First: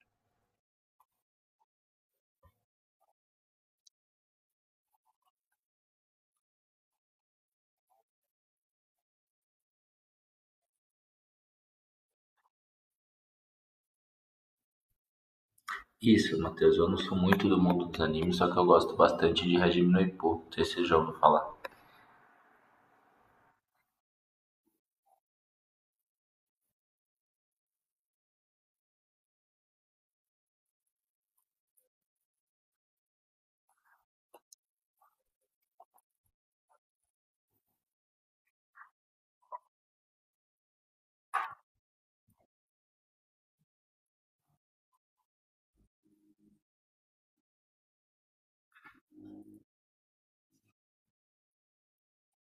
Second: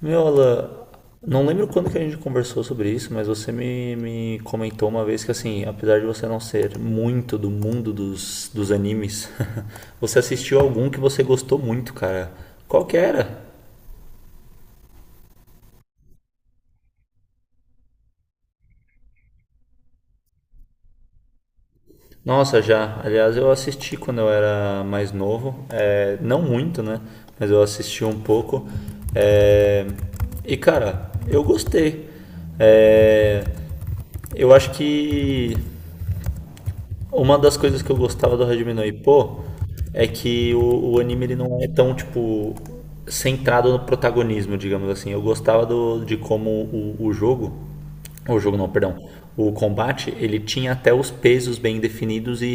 Meu, Alan, não lembro quando que a gente conversou sobre isso, mas você me comentou uma vez que, assim, apesar de você não ser muito do mundo dos animes, você assistiu algum que você gostou muito, cara. Qual que era? Isso, Matheus, eu não sou muito do mundo dos animes, só que eu gosto bastante de Hajime no Ippo, não sei se você já ouviu falar. Nossa, já. Aliás, eu assisti quando eu era mais novo. É, não muito, né? Mas eu assisti um pouco. É, e, cara, eu gostei. É, eu acho que Uma das coisas que eu gostava do Hajime no Ippo é que o anime ele não é tão, tipo, centrado no protagonismo, digamos assim. Eu gostava de como o jogo não, perdão, o combate, ele tinha até os pesos bem definidos e,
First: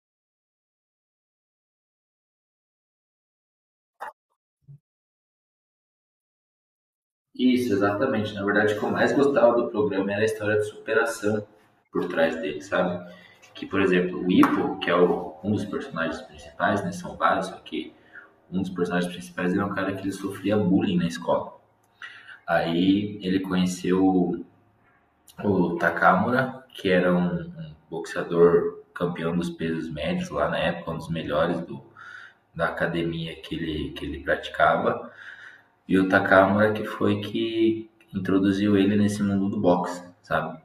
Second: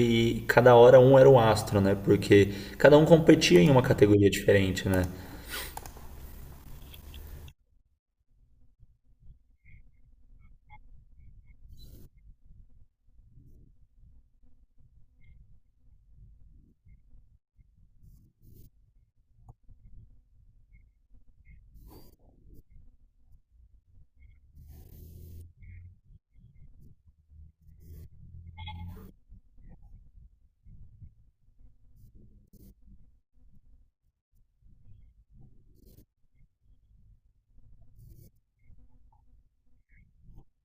e cada hora um era o astro, né? Porque cada um competia em uma categoria diferente, né? Isso, exatamente. Na verdade, o que eu mais gostava do programa era a história de superação por trás dele, sabe? Que, por exemplo, o Ippo, que é um dos personagens principais, né? São vários, só que um dos personagens principais era um cara que ele sofria bullying na escola. Aí ele conheceu o Takamura, que era um boxeador campeão dos pesos médios lá na época, um dos melhores do, da academia que ele praticava, e o Takamura que foi que introduziu ele nesse mundo do boxe, sabe?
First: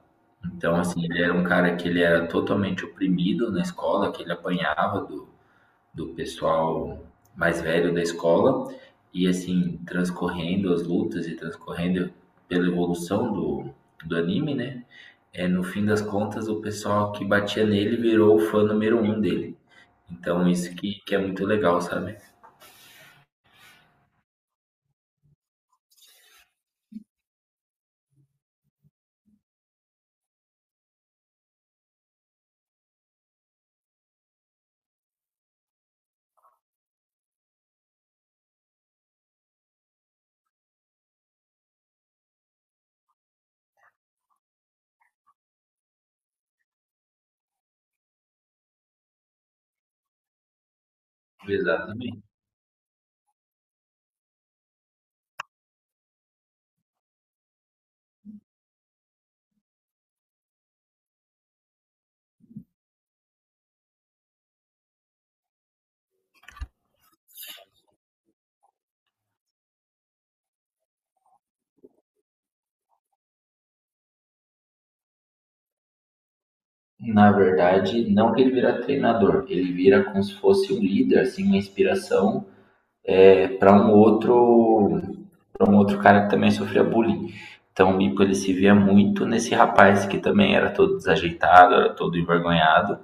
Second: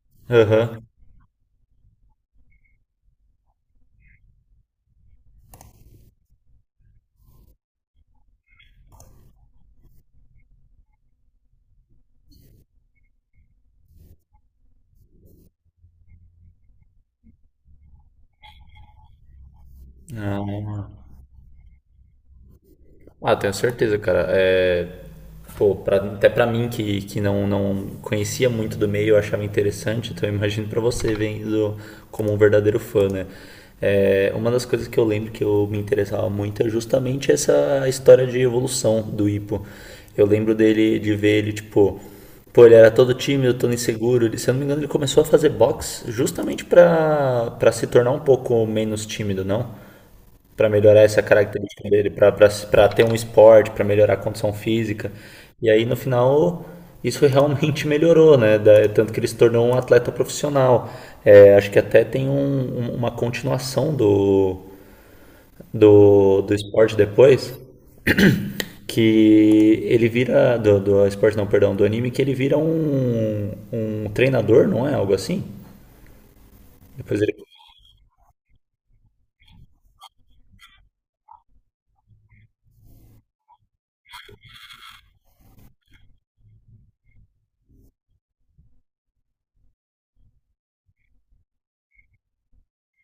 Então, Aham. assim, ele era um cara que ele era totalmente oprimido na escola, que ele apanhava do, do pessoal mais velho da escola, e assim, transcorrendo as lutas e transcorrendo pela evolução do, do anime, né? É, no fim das contas, o pessoal que batia nele virou o fã número 1 dele. Então, isso Ah. Que é muito legal, sabe? Ah, tenho certeza, cara. É, pô, até pra mim que não, não conhecia muito do meio, eu achava interessante, então eu imagino pra você vendo como um verdadeiro fã, né? É, uma das coisas que eu lembro que eu me interessava muito é justamente essa história de evolução do Ipo. Eu lembro dele de ver ele, tipo, pô, ele era todo tímido, todo inseguro. Ele, se eu não me engano, ele começou a fazer boxe justamente pra se tornar um pouco menos tímido, não? Para melhorar essa característica dele, Exatamente. para ter um esporte, para melhorar a condição física. E aí no final isso realmente melhorou, né? Tanto que ele se tornou um atleta profissional. É, acho que até tem uma continuação do esporte depois, que ele vira, do, do esporte não, perdão, do anime, que ele vira um treinador, não é? Algo assim? Depois Na ele verdade, não que ele vira treinador, ele vira como se fosse um líder, assim, uma inspiração é, para um outro para um outro cara que também sofria bullying. Então o Mico ele se via muito nesse rapaz que também era todo desajeitado, era todo envergonhado.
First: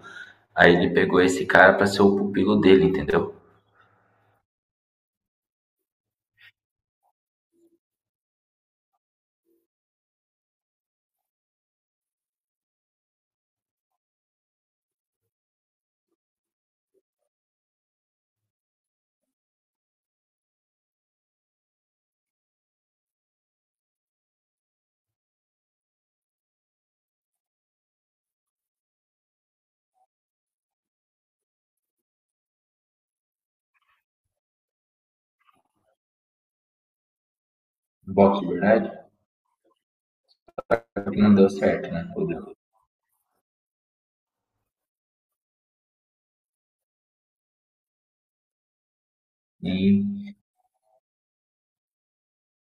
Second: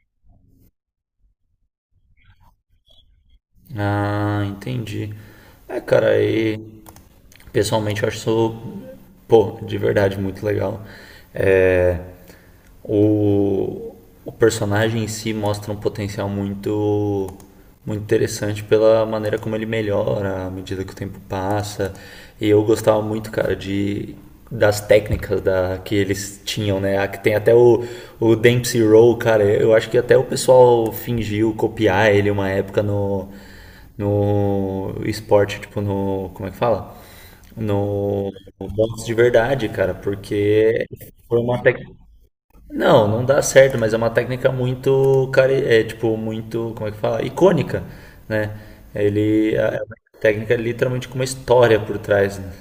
Aí ele pegou esse cara para ser o pupilo dele, entendeu? Ah, entendi. É, cara, aí pessoalmente eu acho isso, pô, de verdade muito legal. É, o, o personagem em si mostra um potencial muito, muito interessante pela maneira como ele melhora à medida que o tempo passa. E eu gostava muito, cara, de das técnicas da, que eles tinham, né? Que tem até o Dempsey Roll, cara. Eu acho que até o pessoal fingiu copiar ele uma época no esporte, tipo no. Como é que fala? No, Boxe, no verdade? boxe de verdade, cara, porque Só que não foi deu uma certo, técnica. né? Não, não dá certo, mas é uma técnica muito, cara, é tipo muito, como é que fala? Icônica, né? Ele é uma E técnica é literalmente com uma história por trás, né?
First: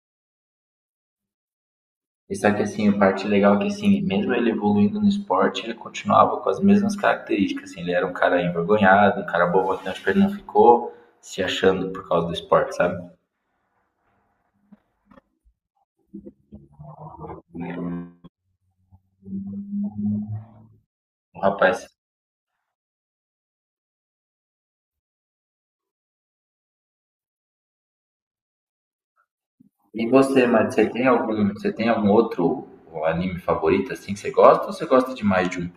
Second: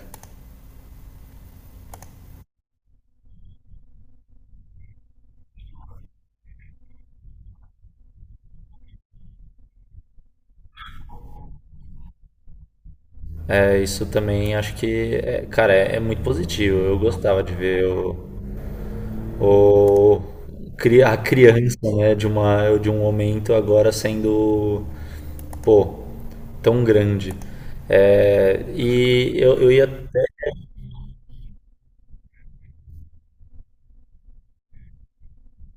E só que assim, a parte legal é que assim, mesmo ele evoluindo no esporte, ele continuava com as mesmas características, assim, ele era um cara envergonhado, um cara bobotão, tipo, ele não ficou se achando por causa do esporte, sabe? É, isso também acho que, cara, é, é muito positivo. Eu gostava de ver o- a O criança, rapaz. né, de um momento agora sendo, pô, tão grande. É, e eu ia E você, Mati, você tem algum outro anime favorito assim que você gosta ou você gosta de mais de um?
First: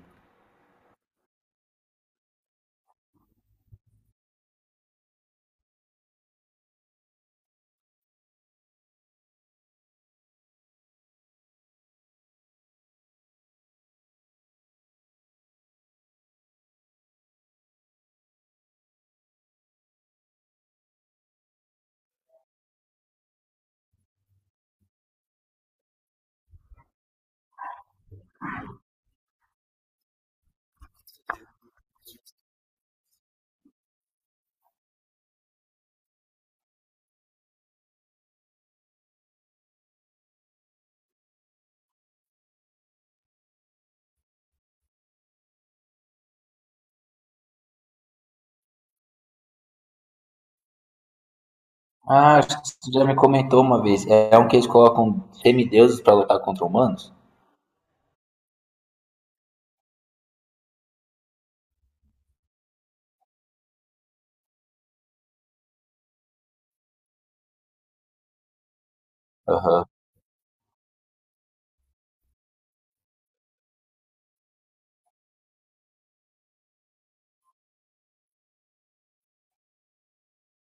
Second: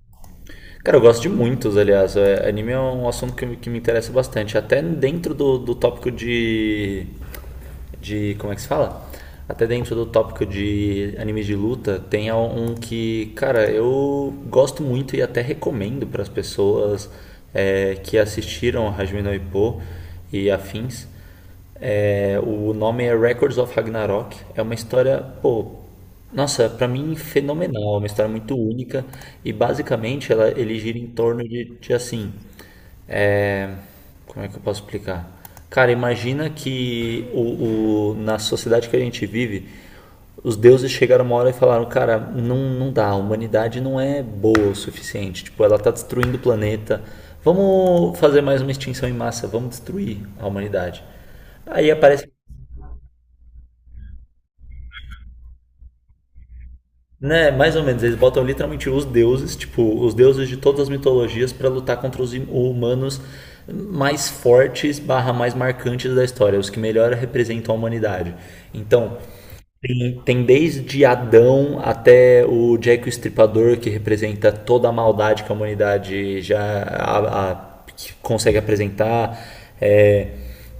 Cara, eu gosto de muitos, aliás. É, anime é um assunto que me interessa bastante. Até dentro do, do tópico de. De. Como é que se fala? Até dentro do tópico de animes de luta, tem um que, cara, eu gosto muito e até recomendo para as pessoas é, que assistiram Hajime no Ippo e afins. É, o nome é Records of Ragnarok. É uma história, pô, nossa, pra mim fenomenal. É uma história muito única e basicamente ele gira em torno de assim. É, como é que eu posso explicar? Cara, imagina que na sociedade que a gente vive, os deuses chegaram uma hora e falaram: Cara, não, não dá, a humanidade não é boa o suficiente. Tipo, ela tá destruindo o planeta. Vamos fazer mais uma extinção em massa, vamos destruir a humanidade. Aí aparece, Ah, acho que você já me comentou uma vez. É um que eles colocam semideuses pra lutar contra humanos? né, mais ou menos, eles botam literalmente os deuses, tipo, os deuses de todas as mitologias pra lutar contra os humanos mais fortes, barra mais marcantes da história, os que melhor representam a humanidade. Então, Aham. Tem, tem desde Adão até o Jack o Estripador, que representa toda a maldade que a humanidade que consegue apresentar, é,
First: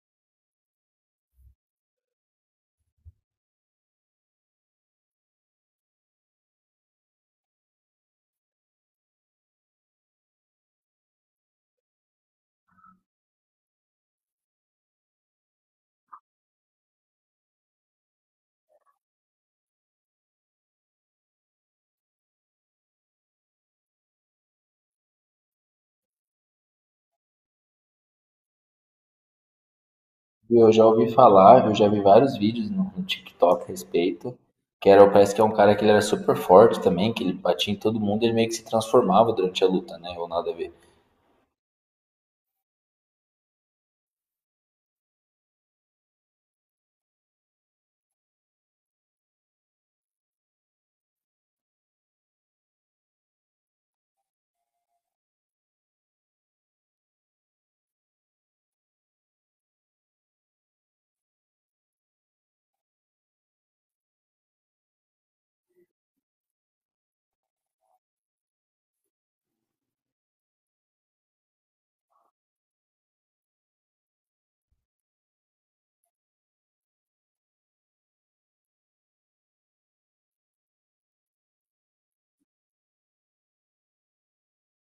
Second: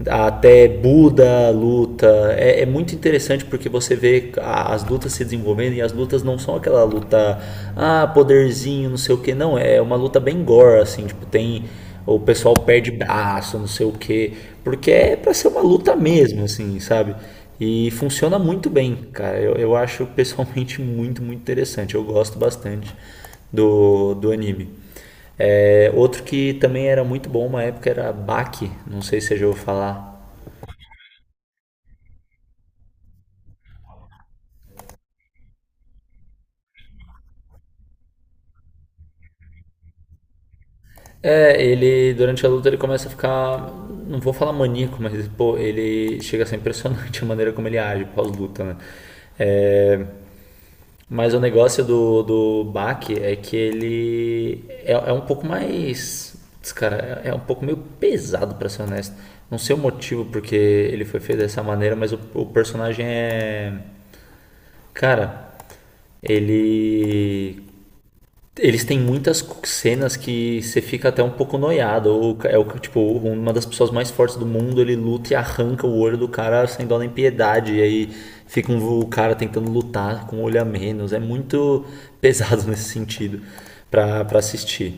até Buda luta. É, é muito interessante porque você vê as lutas se desenvolvendo e as lutas não são aquela luta, ah, poderzinho, não sei o que, não. É uma luta bem gore, assim, tipo, tem ou o pessoal perde braço, não sei o quê, porque é para ser uma luta mesmo, assim, sabe? E funciona muito bem, cara. Eu acho pessoalmente muito, muito interessante. Eu gosto bastante do anime. É, outro que também era muito bom uma época era Baki, não sei se você já ouviu falar. Eu já ouvi falar, eu já vi vários vídeos no TikTok a respeito, que era, parece que é um cara que ele era super forte também, que ele batia em todo mundo e ele meio que se transformava durante a luta, né? Ou nada a ver. É, ele durante a luta ele começa a ficar, não vou falar maníaco, mas pô, ele chega a ser impressionante a maneira como ele age pós-luta, né? É, mas o negócio do Bach é que ele é, é um pouco mais. Putz, cara, é é um pouco meio pesado, pra ser honesto. Não sei o motivo porque ele foi feito dessa maneira, mas o personagem é. Cara, ele eles têm muitas cenas que você fica até um pouco noiado. Ou é o tipo, uma das pessoas mais fortes do mundo, ele luta e arranca o olho do cara sem dó nem piedade. E aí o cara tentando lutar com o olho a menos. É muito pesado nesse sentido para assistir.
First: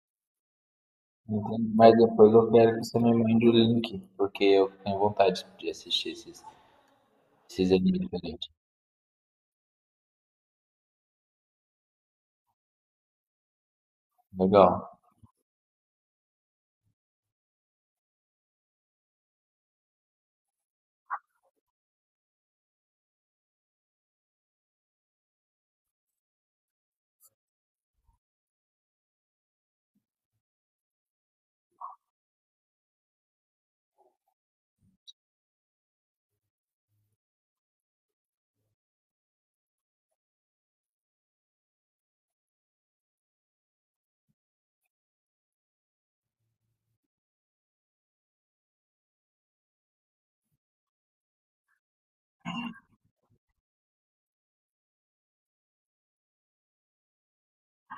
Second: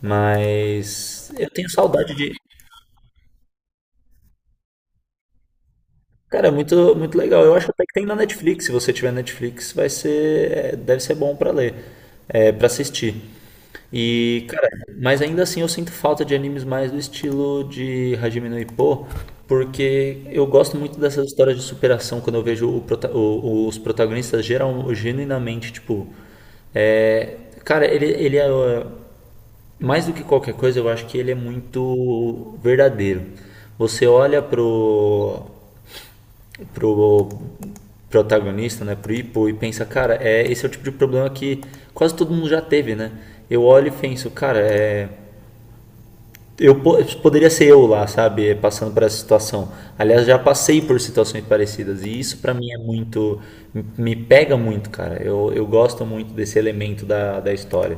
Mas eu Então, tenho mas saudade depois de. eu quero que você me mande o link, porque eu tenho vontade de assistir esses, Cara, é muito, muito legal. Eu acho esses até que animes tem na diferentes. Netflix. Se você tiver Netflix, vai ser, é, deve ser bom pra ler, é, para assistir. E, cara, Legal. mas ainda assim eu sinto falta de animes mais do estilo de Hajime no Ippo, porque eu gosto muito dessas histórias de superação quando eu vejo os protagonistas geral, genuinamente, tipo, é, cara, ele é ó, mais do que qualquer coisa, eu acho que ele é muito verdadeiro. Você olha pro protagonista, né, pro Ipo, e pensa, cara, é, esse é o tipo de problema que quase todo mundo já teve, né? Eu olho e penso, cara, é, eu poderia ser eu lá, sabe, passando por essa situação. Aliás, já passei por situações parecidas e isso pra mim é muito, me pega muito, cara. Eu gosto muito desse elemento da história.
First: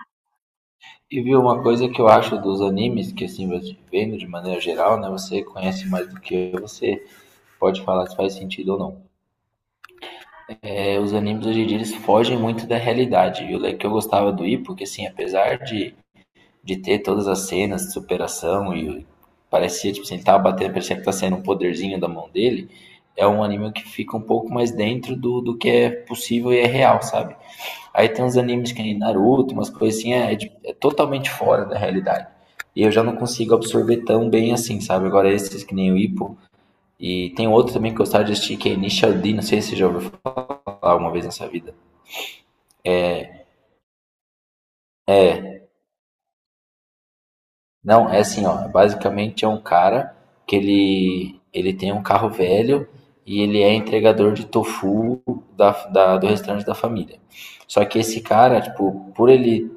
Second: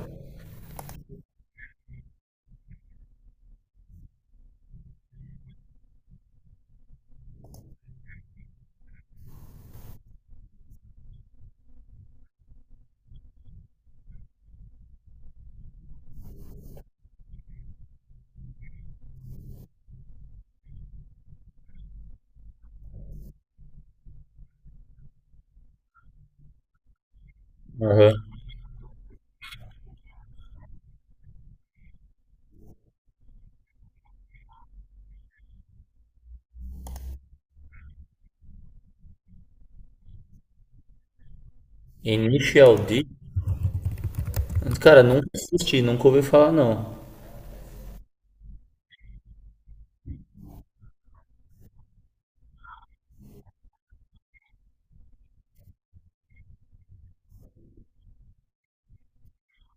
E viu uma coisa que eu acho dos animes, que assim, você vendo de maneira geral, né? Você conhece mais do que eu, você pode falar se faz sentido ou não. É, os animes hoje em dia eles fogem muito da realidade. E que eu gostava do Ippo, que assim, apesar de ter todas as cenas de superação e parecia, tipo assim, ele tava batendo, parecia que tá saindo um poderzinho da mão dele, é um anime que fica um pouco mais dentro do, do que é possível e é real, sabe? Aí tem Aham. uns animes que nem Naruto, umas coisas assim, é, é totalmente fora da realidade. E eu já não consigo absorver tão bem assim, sabe? Agora esses que nem o Ippo. E tem outro também que eu gostava de assistir, que é Initial D, não sei se você já ouviu falar uma vez na sua vida. Initial D? Cara, nunca assisti, nunca ouvi falar não. Não, é assim, ó, basicamente é um cara que ele tem um carro velho e ele é entregador de tofu da, do restaurante da família. Só que esse cara, tipo, por ele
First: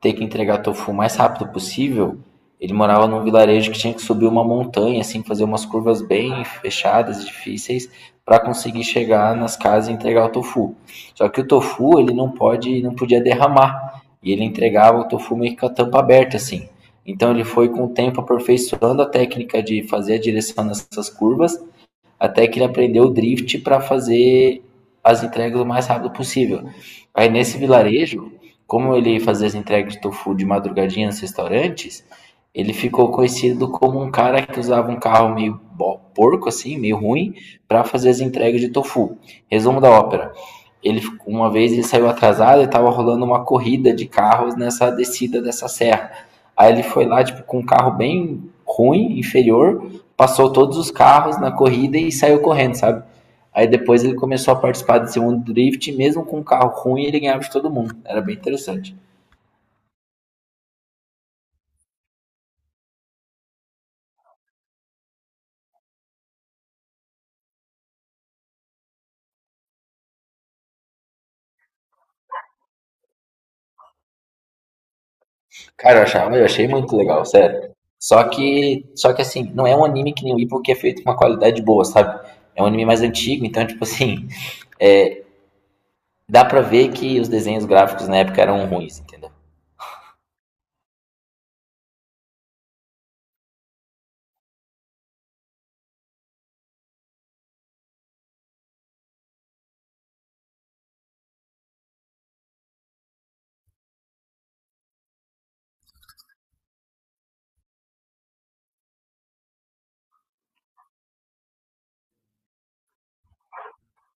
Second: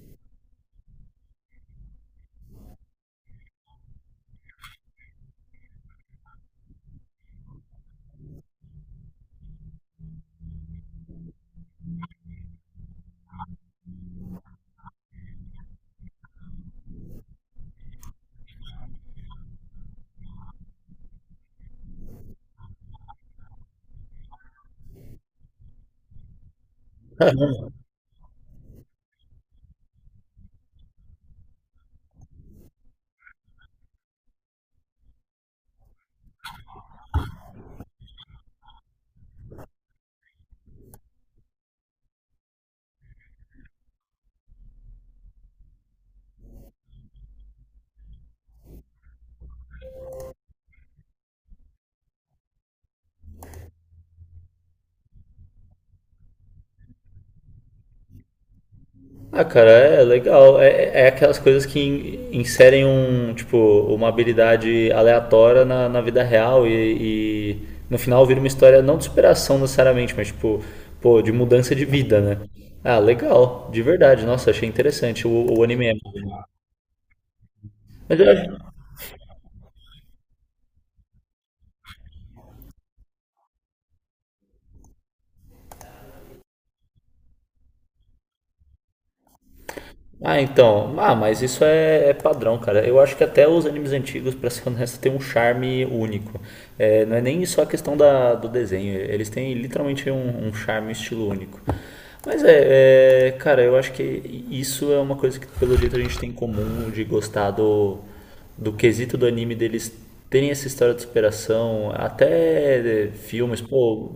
ter que entregar tofu o mais rápido possível, ele morava num vilarejo que tinha que subir uma montanha, assim, fazer umas curvas bem fechadas, difíceis, para conseguir chegar nas casas e entregar o tofu. Só que o tofu, ele não pode, não podia derramar. E ele entregava o tofu meio que com a tampa aberta, assim. Então ele foi com o tempo aperfeiçoando a técnica de fazer a direção nessas curvas até que ele aprendeu o drift para fazer as entregas o mais rápido possível. Aí nesse vilarejo, como ele fazia as entregas de tofu de madrugadinha nos restaurantes, ele ficou conhecido como um cara que usava um carro meio porco assim, meio ruim, para fazer as entregas de tofu. Resumo da ópera. Ele uma vez ele saiu atrasado e estava rolando uma corrida de carros nessa descida dessa serra. Aí ele foi lá tipo com um carro bem ruim, inferior, passou todos os carros na corrida e saiu correndo, sabe? Aí depois ele começou a participar desse mundo drift, e mesmo com um carro ruim, ele ganhava de todo mundo. Era bem interessante. Ah, cara, é legal. É, é é aquelas coisas que inserem um, tipo, uma habilidade aleatória na vida real e no final vira uma história não de superação necessariamente, mas tipo, pô, de mudança de vida, né? Ah, legal, de verdade. Nossa, achei interessante o anime. Cara, eu, achava, eu achei muito legal, sério. Mas eu acho, Só que assim, não é um anime que nem o Ipo que é feito com uma qualidade boa, sabe? É um anime mais antigo, então, tipo assim, é, dá pra ver que os desenhos gráficos na época eram ruins, entendeu? Ah, então. Ah, mas isso é, é padrão, cara. Eu acho que até os animes antigos, pra ser honesto, tem um charme único. É, não é nem só a questão da, do desenho. Eles têm literalmente um charme, um estilo único. Mas é, é, cara, eu acho que isso é uma coisa que, pelo jeito, a gente tem em comum de gostar do quesito do anime deles terem essa história de superação, até filmes, pô.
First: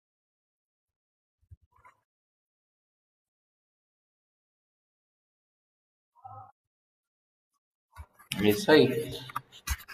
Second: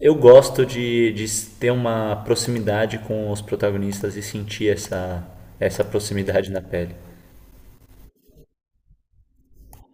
Eu gosto de ter uma proximidade com os protagonistas e sentir essa, essa proximidade na pele. É isso aí.